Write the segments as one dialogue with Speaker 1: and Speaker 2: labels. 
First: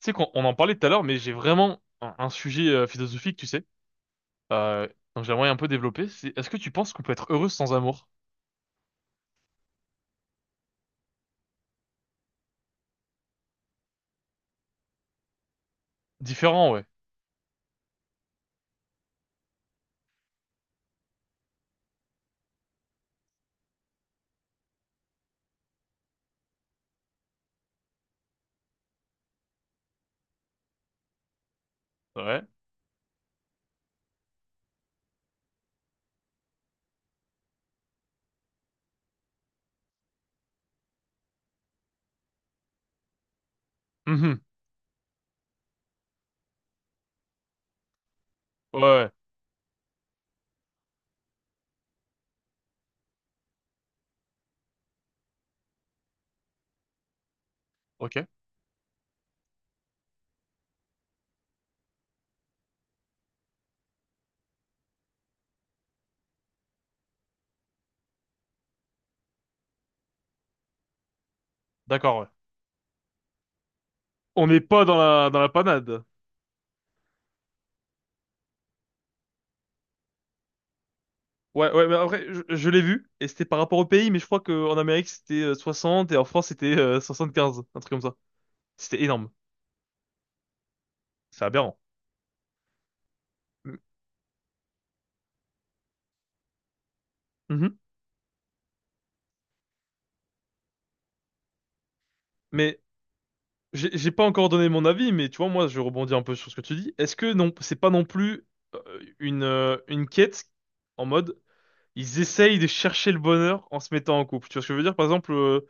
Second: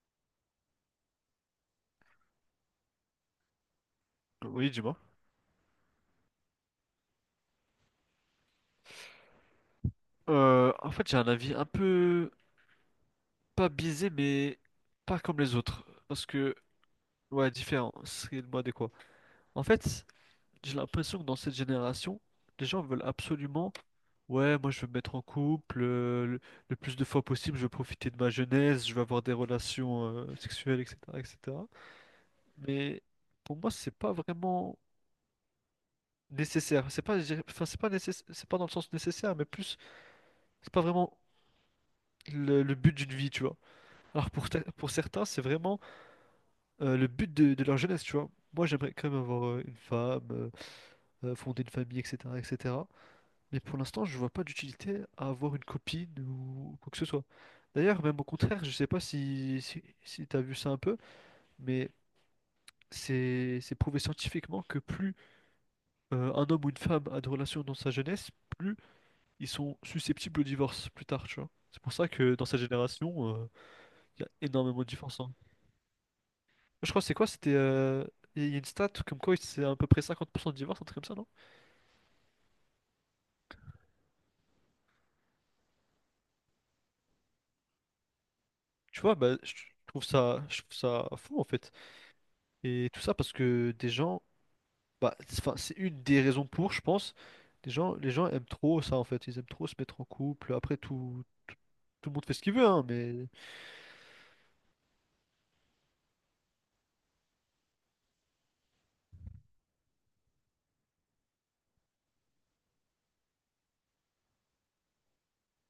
Speaker 1: Tu sais qu'on on en parlait tout à l'heure, mais j'ai vraiment un sujet philosophique, tu sais.
Speaker 2: Oui,
Speaker 1: Euh,
Speaker 2: dis-moi.
Speaker 1: donc j'aimerais un peu développer. Est-ce que tu penses qu'on peut être heureux sans amour?
Speaker 2: En fait, j'ai un avis un peu pas biaisé, mais pas comme les autres. Parce que,
Speaker 1: Différent, ouais.
Speaker 2: ouais, différent. C'est le mot adéquat. En fait, j'ai l'impression que dans cette génération, les gens veulent absolument, ouais, moi je veux me mettre en couple le plus de fois possible, je veux profiter de ma jeunesse, je veux avoir des relations sexuelles, etc., etc.
Speaker 1: Ouais.
Speaker 2: Mais pour moi, c'est pas vraiment nécessaire. C'est pas, enfin, c'est pas nécessaire, c'est pas dans le sens nécessaire, mais plus, c'est pas vraiment le but d'une vie, tu vois. Alors
Speaker 1: Mhm.
Speaker 2: pour certains, c'est vraiment le but de leur jeunesse, tu vois. Moi,
Speaker 1: Ouais,
Speaker 2: j'aimerais
Speaker 1: ouais.
Speaker 2: quand même avoir une femme, fonder une famille, etc., etc. Mais pour l'instant, je vois pas d'utilité à avoir une copine ou quoi que ce soit. D'ailleurs, même
Speaker 1: Ok.
Speaker 2: au contraire, je sais pas si t'as vu ça un peu, mais c'est prouvé scientifiquement que plus un homme ou une femme a de relations dans sa jeunesse, plus ils sont susceptibles au divorce plus tard, tu vois. C'est pour ça
Speaker 1: D'accord, ouais.
Speaker 2: que dans sa génération, il y a
Speaker 1: On n'est
Speaker 2: énormément de
Speaker 1: pas dans
Speaker 2: divorces.
Speaker 1: dans la panade.
Speaker 2: Je crois que c'est quoi? C'était. Il y a une stat comme quoi c'est à peu près 50 % de divorce, un truc comme ça, non?
Speaker 1: Ouais, ouais, mais après, je l'ai vu, et c'était par rapport au pays, mais je crois qu'en Amérique, c'était 60, et en France, c'était 75, un truc comme ça. C'était
Speaker 2: Tu vois,
Speaker 1: énorme.
Speaker 2: bah, je trouve ça fou
Speaker 1: C'est
Speaker 2: en fait.
Speaker 1: aberrant.
Speaker 2: Et tout ça parce que
Speaker 1: M-
Speaker 2: des gens. Bah, c'est une des raisons pour, je pense.
Speaker 1: Mhm.
Speaker 2: Les gens aiment trop ça en fait. Ils aiment trop se mettre en couple. Après, tout le monde fait ce qu'il veut,
Speaker 1: Mais
Speaker 2: hein, mais.
Speaker 1: j'ai pas encore donné mon avis, mais tu vois, moi, je rebondis un peu sur ce que tu dis. Est-ce que non, c'est pas non plus euh, une quête en mode ils essayent de chercher le bonheur en se mettant en couple. Tu vois ce que je veux dire? Par exemple,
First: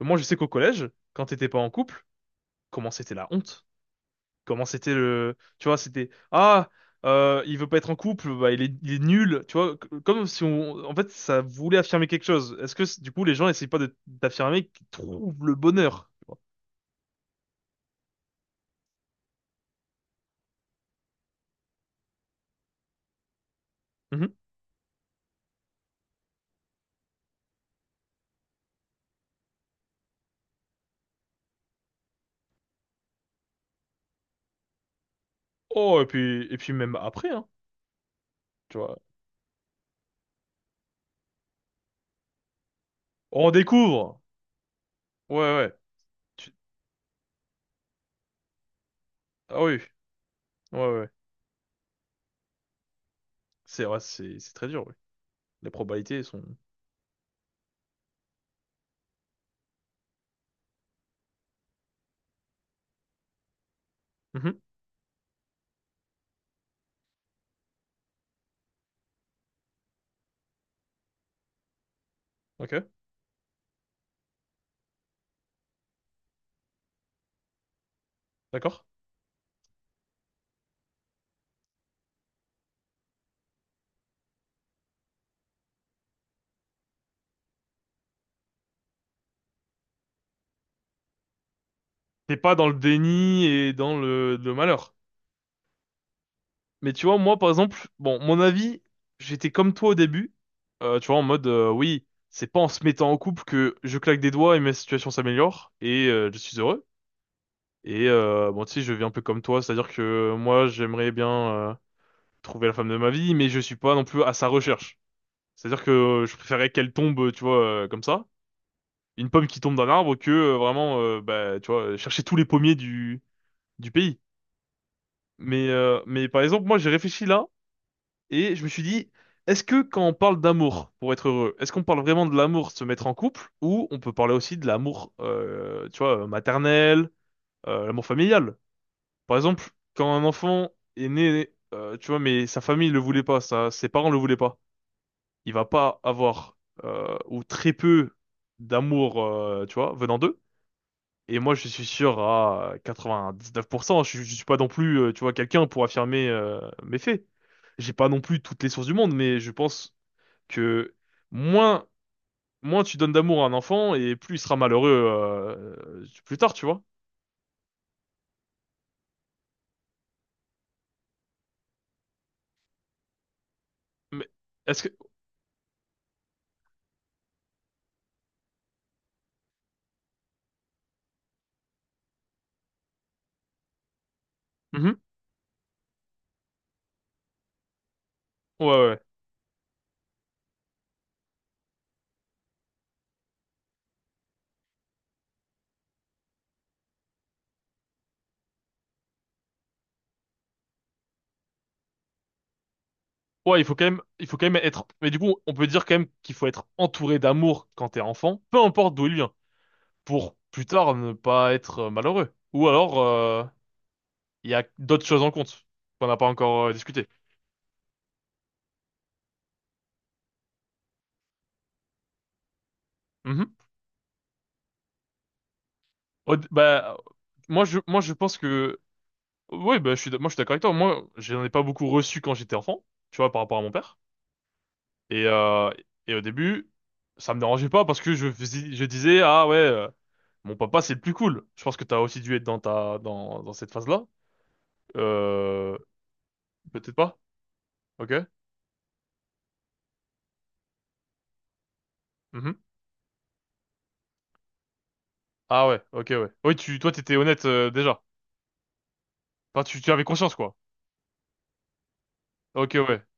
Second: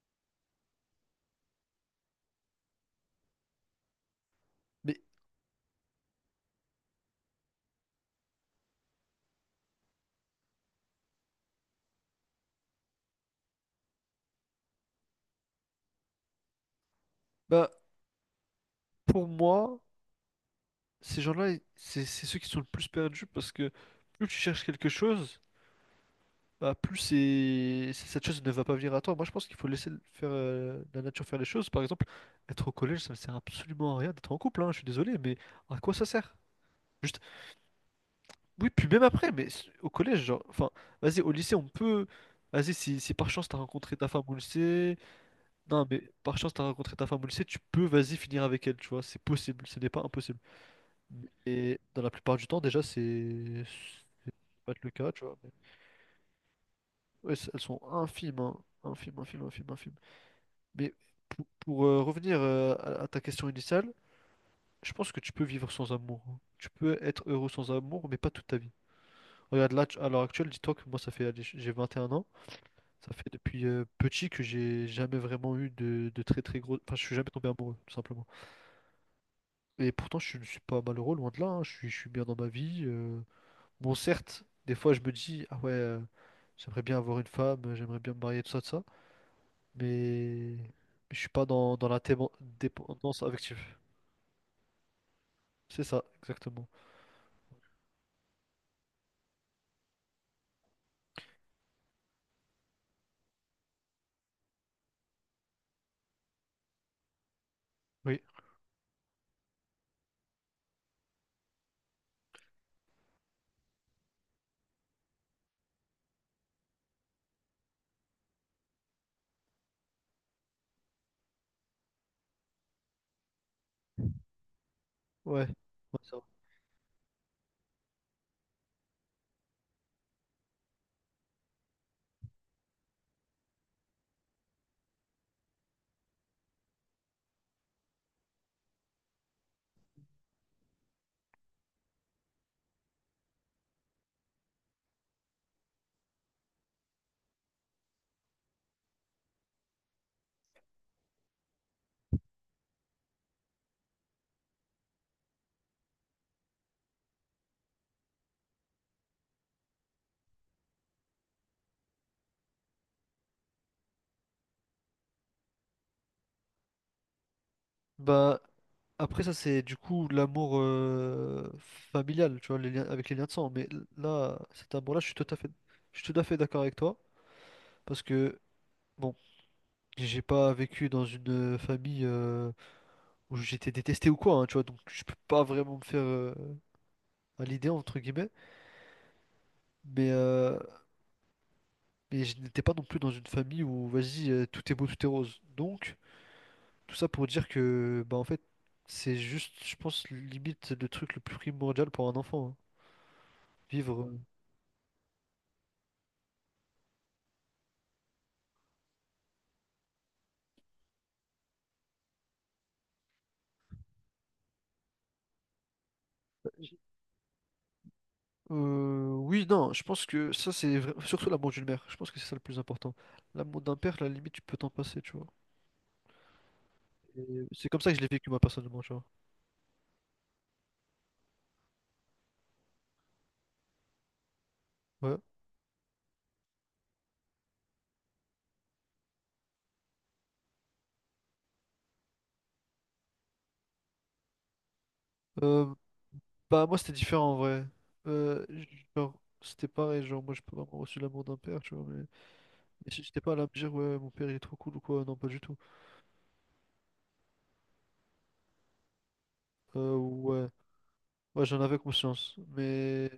Speaker 1: moi, je sais qu'au collège, quand t'étais pas en couple, comment c'était la honte? Comment c'était
Speaker 2: Mais
Speaker 1: le, tu vois, c'était ah, il veut pas être en couple, bah il est nul. Tu vois, comme si on, en fait, ça voulait affirmer quelque chose. Est-ce que du coup, les gens essayent pas d'affirmer qu'ils trouvent le bonheur? Tu vois.
Speaker 2: bah, pour moi, ces gens-là, c'est ceux qui sont le plus perdus parce que plus tu
Speaker 1: Mhm.
Speaker 2: cherches quelque chose. Bah, plus cette chose ne va pas venir à toi. Moi, je pense qu'il faut faire la nature faire les choses. Par exemple, être au collège, ça ne sert absolument à rien d'être en couple, hein, je suis désolé, mais à quoi
Speaker 1: Oh,
Speaker 2: ça sert?
Speaker 1: et puis même
Speaker 2: Juste,
Speaker 1: après, hein.
Speaker 2: oui,
Speaker 1: Tu
Speaker 2: puis
Speaker 1: vois.
Speaker 2: même après, mais au collège, genre, enfin, vas-y, au lycée, on peut. Vas-y, si par chance
Speaker 1: On
Speaker 2: t'as rencontré ta
Speaker 1: découvre!
Speaker 2: femme au lycée.
Speaker 1: Ouais, ouais.
Speaker 2: Non, mais par chance
Speaker 1: Tu-
Speaker 2: t'as rencontré ta femme au lycée, tu peux, vas-y, finir avec elle, tu vois, c'est
Speaker 1: Ah
Speaker 2: possible,
Speaker 1: oui,
Speaker 2: ce n'est pas impossible.
Speaker 1: ouais, ouais.
Speaker 2: Et dans la plupart du temps, déjà, c'est
Speaker 1: C'est ouais,
Speaker 2: c'est
Speaker 1: c'est très
Speaker 2: pas
Speaker 1: dur,
Speaker 2: le
Speaker 1: oui.
Speaker 2: cas, tu vois.
Speaker 1: Les probabilités sont…
Speaker 2: Ouais, elles sont infimes, hein. Infimes, infimes, infimes, infimes. Mais revenir à ta question initiale,
Speaker 1: Mhm.
Speaker 2: je pense que tu peux vivre sans amour. Hein. Tu peux être heureux sans amour, mais pas toute ta vie. Regarde, à l'heure actuelle, dis-toi que moi, ça fait, allez, j'ai 21 ans.
Speaker 1: Ok,
Speaker 2: Ça fait depuis petit que j'ai jamais vraiment eu de très très gros. Enfin, je suis jamais tombé amoureux, tout simplement.
Speaker 1: d'accord.
Speaker 2: Et pourtant, je ne suis pas malheureux, loin de là. Hein. Je suis bien dans ma vie. Bon, certes, des fois, je me dis, ah ouais, j'aimerais bien avoir une femme, j'aimerais bien me marier, tout ça, tout ça. Mais je suis pas dans la
Speaker 1: T'es pas dans le
Speaker 2: dépendance
Speaker 1: déni
Speaker 2: affective.
Speaker 1: et dans le malheur.
Speaker 2: C'est ça, exactement.
Speaker 1: Mais tu vois, moi, par exemple, bon, mon avis, j'étais comme toi au début. Tu vois, en mode, oui, c'est pas en se mettant en couple que je claque des doigts et ma situation s'améliore et je suis heureux. Et
Speaker 2: Oui,
Speaker 1: bon, tu sais, je vis un peu comme toi, c'est-à-dire que moi, j'aimerais bien trouver la femme de ma vie, mais je suis pas non plus à sa recherche. C'est-à-dire que je préférais qu'elle tombe, tu vois, comme ça, une pomme qui tombe d'un arbre, que vraiment, bah, tu vois, chercher tous les pommiers du pays.
Speaker 2: ouais. Ouais, ça va.
Speaker 1: Mais par exemple, moi, j'ai réfléchi là, et je me suis dit, est-ce que quand on parle d'amour, pour être heureux, est-ce qu'on parle vraiment de l'amour de se mettre en couple, ou on peut parler aussi de l'amour, tu vois, maternel, l'amour familial? Par exemple, quand un enfant est né, tu vois, mais sa famille le voulait pas, ça, ses parents le voulaient pas. Il va pas avoir ou très peu d'amour, tu vois, venant d'eux. Et moi, je suis sûr à 99%. Je suis pas non plus, tu vois, quelqu'un pour affirmer mes faits. J'ai pas non plus toutes les sources du monde, mais je pense que moins, moins tu donnes d'amour à un enfant et plus il sera malheureux plus tard, tu vois.
Speaker 2: Bah, après ça, c'est du coup l'amour familial, tu vois, les liens, avec les liens de sang. Mais
Speaker 1: Mais
Speaker 2: là, cet
Speaker 1: est-ce que
Speaker 2: amour-là, je suis tout à fait d'accord avec toi. Parce que, bon, j'ai pas vécu dans une famille où j'étais détesté ou quoi, hein, tu vois. Donc,
Speaker 1: Mhm.
Speaker 2: je peux pas vraiment me faire à l'idée, entre guillemets.
Speaker 1: Ouais, ouais. Ouais,
Speaker 2: Mais, euh, mais je n'étais pas non plus dans une famille où, vas-y, tout est beau, tout est rose. Donc, tout ça pour dire que, bah en fait, c'est juste, je pense, limite le truc le plus primordial pour un enfant. Hein.
Speaker 1: ouais, il faut quand même,
Speaker 2: Vivre.
Speaker 1: il faut quand même être. Mais du coup, on peut dire quand même qu'il faut être entouré d'amour quand t'es enfant, peu importe d'où il vient. Pour plus tard ne pas être malheureux. Ou alors, il y a d'autres choses en compte qu'on n'a pas encore discuté.
Speaker 2: Oui, non, je pense que ça, surtout l'amour d'une mère. Je pense que c'est ça le plus important.
Speaker 1: Mhm.
Speaker 2: L'amour d'un père, à la limite, tu peux t'en passer, tu vois.
Speaker 1: Bah,
Speaker 2: Et c'est comme ça que
Speaker 1: moi
Speaker 2: je l'ai
Speaker 1: je
Speaker 2: vécu,
Speaker 1: pense
Speaker 2: moi,
Speaker 1: que,
Speaker 2: personnellement, tu vois.
Speaker 1: oui, bah, je suis, moi je suis d'accord avec toi. Moi, j'en ai pas beaucoup reçu quand j'étais enfant, tu vois, par rapport à mon père.
Speaker 2: Ouais.
Speaker 1: Et, euh, et au début, ça me dérangeait pas parce que je, je disais, ah ouais, mon papa c'est le plus cool. Je pense que t'as aussi dû être dans ta, dans cette phase-là.
Speaker 2: Euh,
Speaker 1: Euh,
Speaker 2: bah, moi,
Speaker 1: peut-être
Speaker 2: c'était
Speaker 1: pas.
Speaker 2: différent, en vrai.
Speaker 1: Ok.
Speaker 2: Genre, c'était pareil, genre, moi, j'ai pas vraiment reçu l'amour d'un père, tu vois. Mais,
Speaker 1: Mhm.
Speaker 2: mais j- j'étais pas là à me dire, ouais, mon père, il est trop cool ou quoi. Non, pas du tout.
Speaker 1: Ah ouais, ok, ouais. Oui, toi, t'étais honnête déjà. Enfin, tu avais conscience,
Speaker 2: Ouais.
Speaker 1: quoi.
Speaker 2: Ouais, j'en avais conscience.
Speaker 1: Ok, ouais.
Speaker 2: Mais.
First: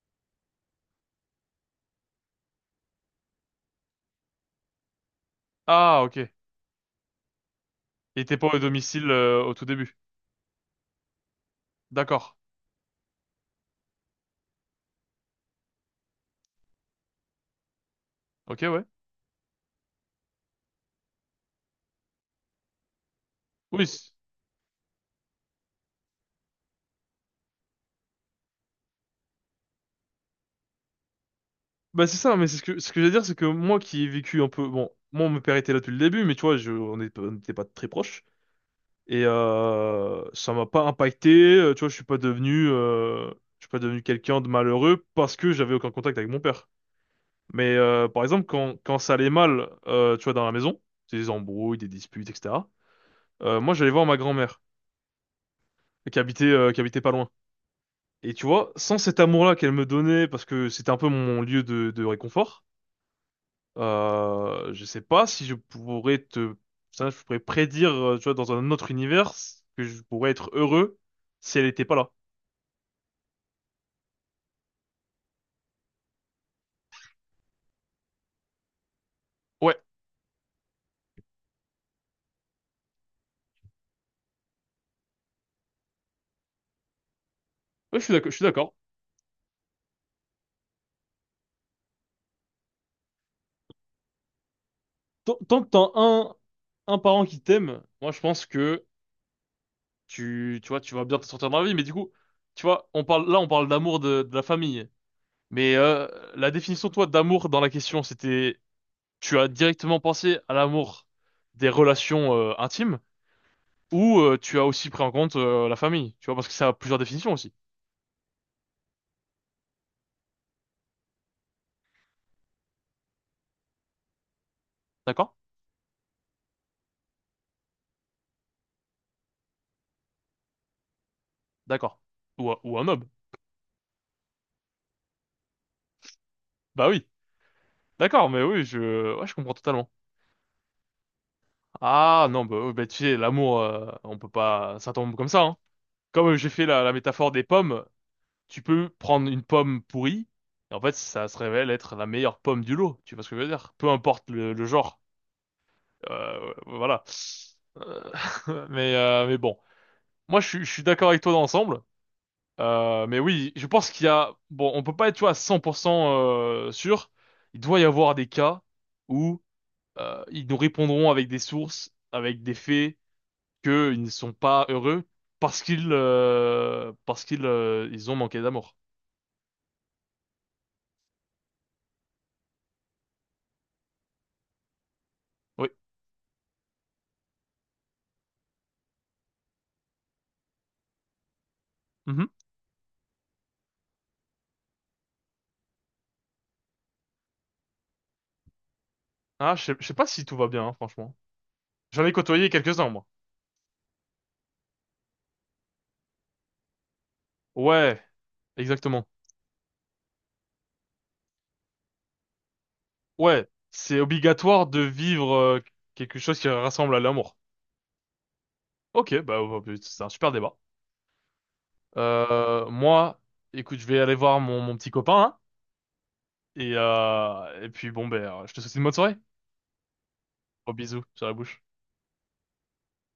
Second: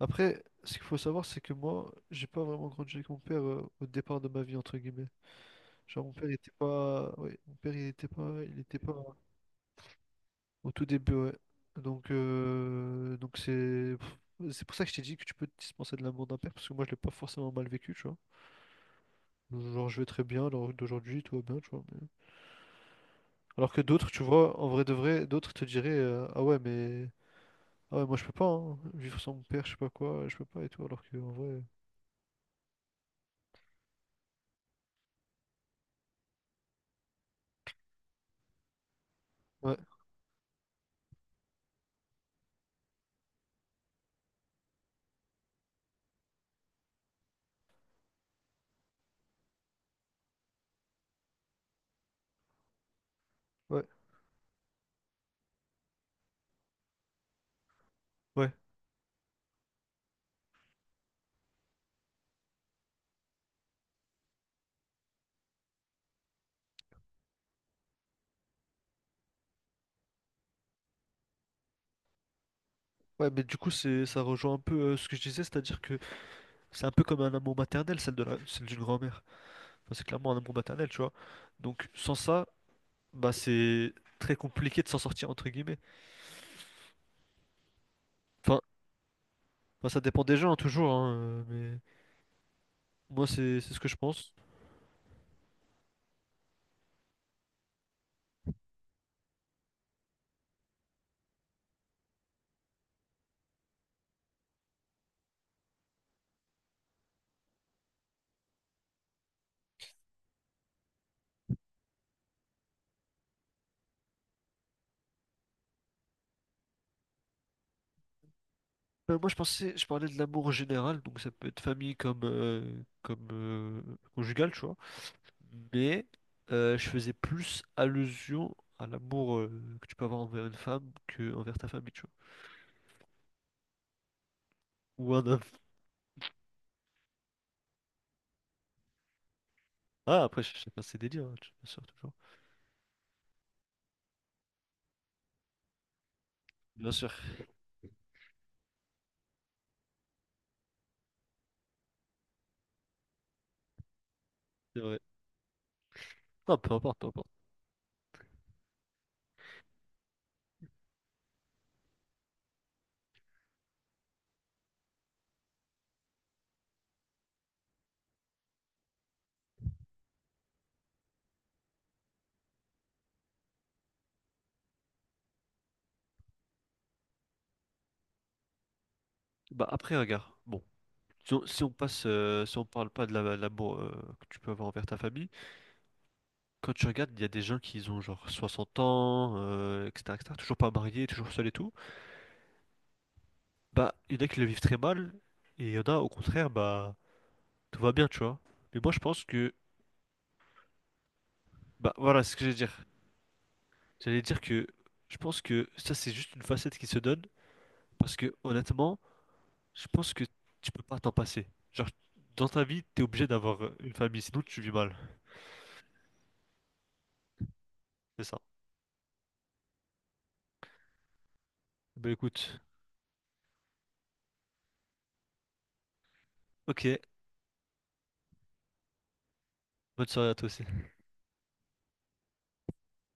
Speaker 2: Après, ce qu'il faut savoir, c'est que moi, j'ai pas vraiment grandi avec mon père au départ de ma vie, entre guillemets.
Speaker 1: Ah,
Speaker 2: Genre, mon père,
Speaker 1: ok.
Speaker 2: il était pas... Ouais, mon père, il était
Speaker 1: Il était
Speaker 2: pas...
Speaker 1: pas au
Speaker 2: Il était pas
Speaker 1: domicile au tout début.
Speaker 2: au tout début, ouais. Donc,
Speaker 1: D'accord.
Speaker 2: euh, donc c'est... C'est pour ça que je t'ai dit que tu peux te dispenser de l'amour d'un père, parce que moi, je l'ai pas forcément mal vécu, tu vois.
Speaker 1: Ok, ouais.
Speaker 2: Genre, je vais très bien, alors d'aujourd'hui, tout va bien, tu vois. Alors que
Speaker 1: Oui.
Speaker 2: d'autres, tu vois, en vrai de vrai, d'autres te diraient, ah ouais, mais... Ah ouais, moi, je peux pas, hein, vivre sans mon père, je sais pas quoi, je peux pas, et tout, alors que, en vrai...
Speaker 1: Bah c'est ça, mais c'est ce que je veux dire, c'est que moi qui ai vécu un peu, bon, moi mon père était là depuis le début, mais tu vois, je, on n'était pas très proches et
Speaker 2: Ouais,
Speaker 1: ça m'a pas impacté. Tu vois, je suis pas devenu, je suis pas devenu quelqu'un de malheureux parce que j'avais aucun contact avec mon père. Mais par exemple, quand quand ça allait mal, tu vois, dans la maison, des embrouilles, des disputes, etc. Moi,
Speaker 2: ouais,
Speaker 1: j'allais voir ma grand-mère qui habitait pas loin. Et tu
Speaker 2: ouais.
Speaker 1: vois, sans cet amour-là qu'elle me donnait, parce que c'était un peu mon lieu de réconfort, je sais pas si je pourrais te, ça, je pourrais prédire, tu vois, dans un autre univers que je pourrais être heureux si elle était pas là.
Speaker 2: Ouais, mais du coup, ça rejoint un peu ce que je disais, c'est-à-dire que c'est un peu comme un amour maternel, celle d'une grand-mère.
Speaker 1: Ouais,
Speaker 2: Enfin, c'est clairement un amour maternel, tu vois. Donc, sans ça, bah, c'est très compliqué de s'en sortir, entre guillemets.
Speaker 1: ouais, je suis d'accord, je suis
Speaker 2: Enfin,
Speaker 1: d'accord.
Speaker 2: bah, ça dépend des gens, hein, toujours, hein, mais moi, c'est ce que je pense.
Speaker 1: Tant que t'as un parent qui t'aime, moi je pense que tu vois, tu vas bien te sortir dans la vie. Mais du coup, tu vois, on parle, là on parle d'amour de la famille. Mais la définition, toi, d'amour dans la question, c'était tu as directement pensé à l'amour des relations intimes ou tu as aussi pris en compte la famille, tu vois, parce que ça a plusieurs définitions aussi.
Speaker 2: Moi, je pensais, je parlais de l'amour en général, donc ça peut être famille comme conjugal, tu vois.
Speaker 1: D'accord?
Speaker 2: Mais je faisais plus allusion à l'amour que tu peux avoir envers une femme que envers ta famille,
Speaker 1: D'accord.
Speaker 2: tu vois.
Speaker 1: Ou, ou un homme.
Speaker 2: Ou un.
Speaker 1: Bah oui. D'accord, mais oui, je, ouais, je comprends totalement.
Speaker 2: Ah, après, chacun ses délires, hein, bien sûr, toujours.
Speaker 1: Ah non, bah, oui, bah, tu sais, l'amour, on peut pas, ça tombe comme ça. Hein. Comme j'ai fait la, la
Speaker 2: Bien sûr,
Speaker 1: métaphore des pommes, tu peux prendre une pomme pourrie, et en fait, ça se révèle être la meilleure pomme du lot. Tu vois ce que je veux dire? Peu importe le
Speaker 2: c'est vrai.
Speaker 1: genre.
Speaker 2: Non, peu importe,
Speaker 1: Voilà.
Speaker 2: peu importe.
Speaker 1: Euh, mais bon. Moi, je suis d'accord avec toi dans l'ensemble. Mais oui, je pense qu'il y a… Bon, on peut pas être, tu vois, à 100% sûr. Il doit y avoir des cas où ils nous répondront avec des sources, avec des faits, qu'ils ne sont pas heureux parce qu'ils ils ont manqué d'amour.
Speaker 2: Bah, après, regarde, bon, si on passe, si on parle pas de l'amour que tu peux avoir envers ta famille,
Speaker 1: Oui.
Speaker 2: quand tu regardes, il y a des gens qui ont genre 60 ans, etc., etc., toujours pas mariés, toujours seuls et tout.
Speaker 1: Mhm.
Speaker 2: Bah, il y en a qui le vivent très mal, et il y en a, au contraire, bah, tout va bien, tu vois. Mais moi, je pense que,
Speaker 1: Ah, je sais pas si tout va bien, hein, franchement.
Speaker 2: bah,
Speaker 1: J'en ai
Speaker 2: voilà, c'est ce que
Speaker 1: côtoyé
Speaker 2: j'allais dire.
Speaker 1: quelques-uns, moi.
Speaker 2: J'allais dire que je pense que ça, c'est juste une facette qui se donne,
Speaker 1: Ouais,
Speaker 2: parce que, honnêtement,
Speaker 1: exactement.
Speaker 2: je pense que tu peux pas t'en passer. Genre, dans ta vie, t'es obligé
Speaker 1: Ouais,
Speaker 2: d'avoir une
Speaker 1: c'est
Speaker 2: famille, sinon tu
Speaker 1: obligatoire
Speaker 2: vis
Speaker 1: de
Speaker 2: mal.
Speaker 1: vivre quelque chose qui rassemble à l'amour.
Speaker 2: C'est ça.
Speaker 1: Ok, bah, bah, c'est un super débat.
Speaker 2: Ben écoute,
Speaker 1: Moi, écoute, je vais aller voir mon, mon petit copain, hein,
Speaker 2: ok,
Speaker 1: et puis bon, ben, je te souhaite une bonne soirée.
Speaker 2: bonne soirée à toi aussi.
Speaker 1: Gros bisous sur la bouche.